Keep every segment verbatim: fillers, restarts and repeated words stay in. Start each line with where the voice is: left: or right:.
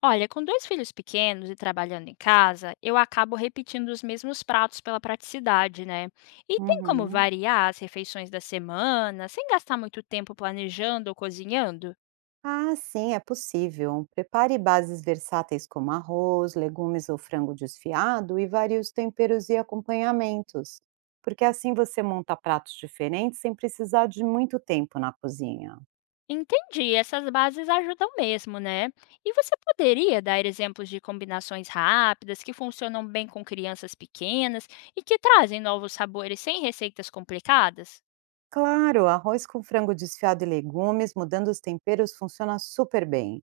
left: Olha, com dois filhos pequenos e trabalhando em casa, eu acabo repetindo os mesmos pratos pela praticidade, né? E tem como
right: Uhum.
left: variar as refeições da semana sem gastar muito tempo planejando ou cozinhando?
right: Ah, sim, é possível. Prepare bases versáteis como arroz, legumes ou frango desfiado e varie os temperos e acompanhamentos, porque assim você monta pratos diferentes sem precisar de muito tempo na cozinha.
left: Entendi, essas bases ajudam mesmo, né? E você poderia dar exemplos de combinações rápidas que funcionam bem com crianças pequenas e que trazem novos sabores sem receitas complicadas?
right: Claro, arroz com frango desfiado e legumes, mudando os temperos, funciona super bem.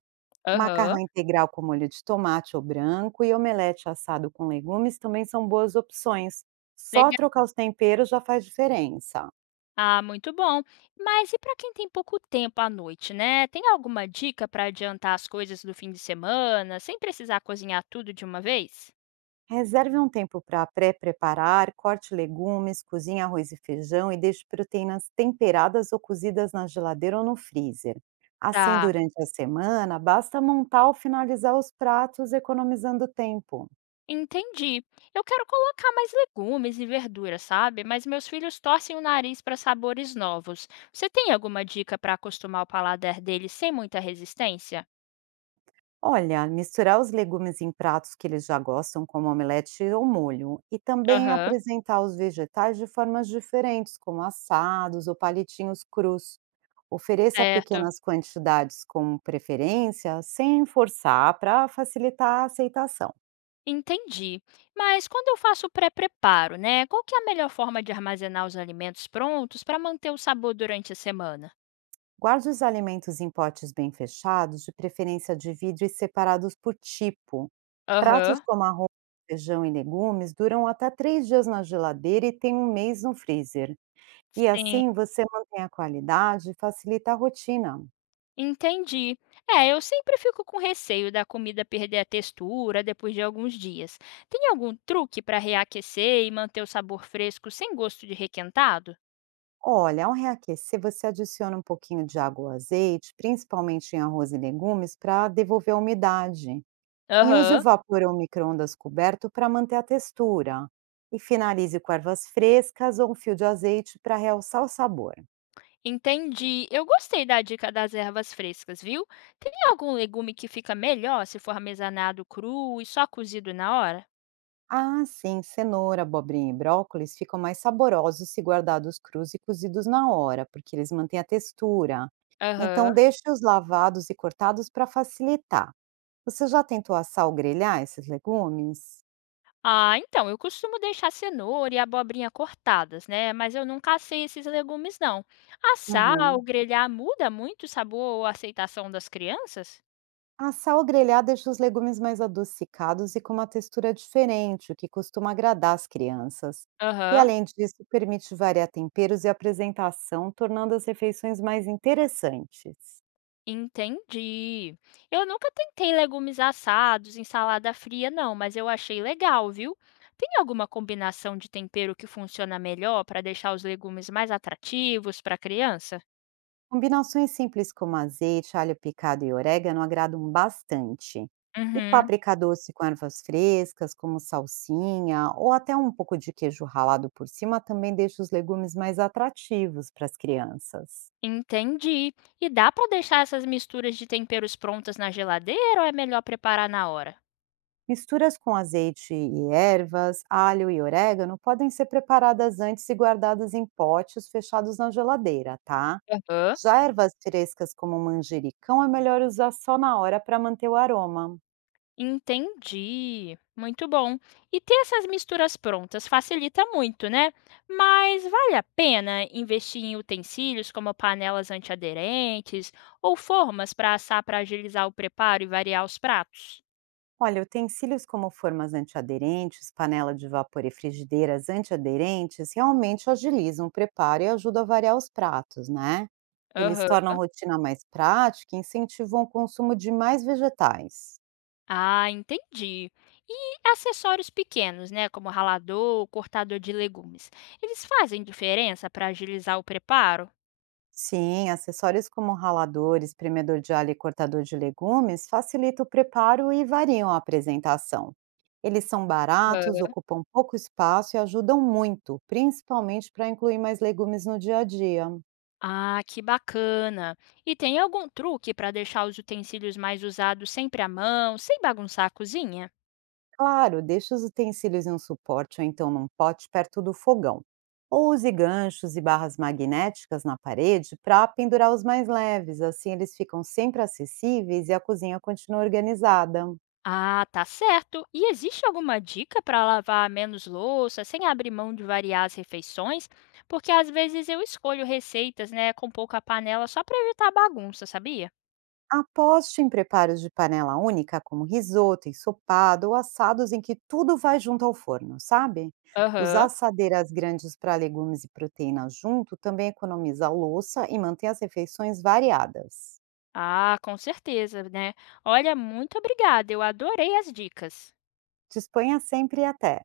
right: Macarrão
left: Aham,
right: integral com molho de tomate ou branco e omelete assado com legumes também são boas opções. Só
left: legal.
right: trocar os temperos já faz diferença.
left: Ah, muito bom. Mas e para quem tem pouco tempo à noite, né? Tem alguma dica para adiantar as coisas do fim de semana, sem precisar cozinhar tudo de uma vez?
right: Reserve um tempo para pré-preparar, corte legumes, cozinhe arroz e feijão e deixe proteínas temperadas ou cozidas na geladeira ou no freezer. Assim,
left: Tá.
right: durante a semana, basta montar ou finalizar os pratos, economizando tempo.
left: Entendi. Eu quero colocar mais legumes e verduras, sabe? Mas meus filhos torcem o nariz para sabores novos. Você tem alguma dica para acostumar o paladar deles sem muita resistência?
right: Olha, misturar os legumes em pratos que eles já gostam, como omelete ou molho, e também
left: Aham,
right: apresentar os vegetais de formas diferentes, como assados ou palitinhos crus. Ofereça
left: certo.
right: pequenas quantidades como preferência, sem forçar, para facilitar a aceitação.
left: Entendi. Mas quando eu faço o pré-preparo, né? Qual que é a melhor forma de armazenar os alimentos prontos para manter o sabor durante a semana?
right: Guarde os alimentos em potes bem fechados, de preferência de vidro e separados por tipo. Pratos
left: Aham.
right: como arroz, feijão e legumes duram até três dias na geladeira e têm um mês no freezer. E
left: Sim.
right: assim você mantém a qualidade e facilita a rotina.
left: Entendi. É, eu sempre fico com receio da comida perder a textura depois de alguns dias. Tem algum truque para reaquecer e manter o sabor fresco sem gosto de requentado?
right: Olha, ao reaquecer, você adiciona um pouquinho de água ou azeite, principalmente em arroz e legumes, para devolver a umidade. E use o
left: Aham.
right: vapor ou micro-ondas coberto para manter a textura. E finalize com ervas frescas ou um fio de azeite para realçar o sabor.
left: Entendi. Eu gostei da dica das ervas frescas, viu? Tem algum legume que fica melhor se for armazenado cru e só cozido na hora?
right: Ah, sim, cenoura, abobrinha e brócolis ficam mais saborosos se guardados crus e cozidos na hora, porque eles mantêm a textura.
left: Aham.
right: Então, deixe-os lavados e cortados para facilitar. Você já tentou assar ou grelhar esses legumes?
left: Ah, então, eu costumo deixar cenoura e abobrinha cortadas, né? Mas eu nunca assei esses legumes, não. Assar ou
right: Uhum.
left: grelhar muda muito o sabor ou a aceitação das crianças?
right: Assar ou grelhar deixa os legumes mais adocicados e com uma textura diferente, o que costuma agradar as crianças. E
left: Aham.
right: além disso, permite variar temperos e apresentação, tornando as refeições mais interessantes.
left: Entendi. Eu nunca tentei legumes assados em salada fria, não, mas eu achei legal, viu? Tem alguma combinação de tempero que funciona melhor para deixar os legumes mais atrativos para a criança?
right: Combinações simples como azeite, alho picado e orégano agradam bastante. E
left: Uhum.
right: páprica doce com ervas frescas, como salsinha, ou até um pouco de queijo ralado por cima, também deixa os legumes mais atrativos para as crianças.
left: Entendi. E dá para deixar essas misturas de temperos prontas na geladeira ou é melhor preparar na hora?
right: Misturas com azeite e ervas, alho e orégano podem ser preparadas antes e guardadas em potes fechados na geladeira, tá?
left: Aham.
right: Já ervas frescas como manjericão é melhor usar só na hora para manter o aroma.
left: Entendi. Muito bom. E ter essas misturas prontas facilita muito, né? Mas vale a pena investir em utensílios como panelas antiaderentes ou formas para assar para agilizar o preparo e variar os pratos?
right: Olha, utensílios como formas antiaderentes, panela de vapor e frigideiras antiaderentes realmente agilizam o preparo e ajudam a variar os pratos, né? Eles
left: Aham.
right: tornam a rotina mais prática e incentivam o consumo de mais vegetais.
left: Ah, entendi. E acessórios pequenos, né, como ralador cortador de legumes, eles fazem diferença para agilizar o preparo?
right: Sim, acessórios como ralador, espremedor de alho e cortador de legumes facilitam o preparo e variam a apresentação. Eles são baratos,
left: Aham.
right: ocupam pouco espaço e ajudam muito, principalmente para incluir mais legumes no dia a dia.
left: Ah, que bacana! E tem algum truque para deixar os utensílios mais usados sempre à mão, sem bagunçar a cozinha?
right: Claro, deixe os utensílios em um suporte ou então num pote perto do fogão. Ou use ganchos e barras magnéticas na parede para pendurar os mais leves, assim eles ficam sempre acessíveis e a cozinha continua organizada.
left: Ah, tá certo. E existe alguma dica para lavar menos louça, sem abrir mão de variar as refeições? Porque às vezes eu escolho receitas, né, com pouca panela só para evitar bagunça, sabia?
right: Aposte em preparos de panela única, como risoto, ensopado ou assados em que tudo vai junto ao forno, sabe? Usar
left: Aham.
right: assadeiras grandes para legumes e proteínas junto também economiza louça e mantém as refeições variadas.
left: Ah, com certeza, né? Olha, muito obrigada. Eu adorei as dicas.
right: Disponha sempre e até!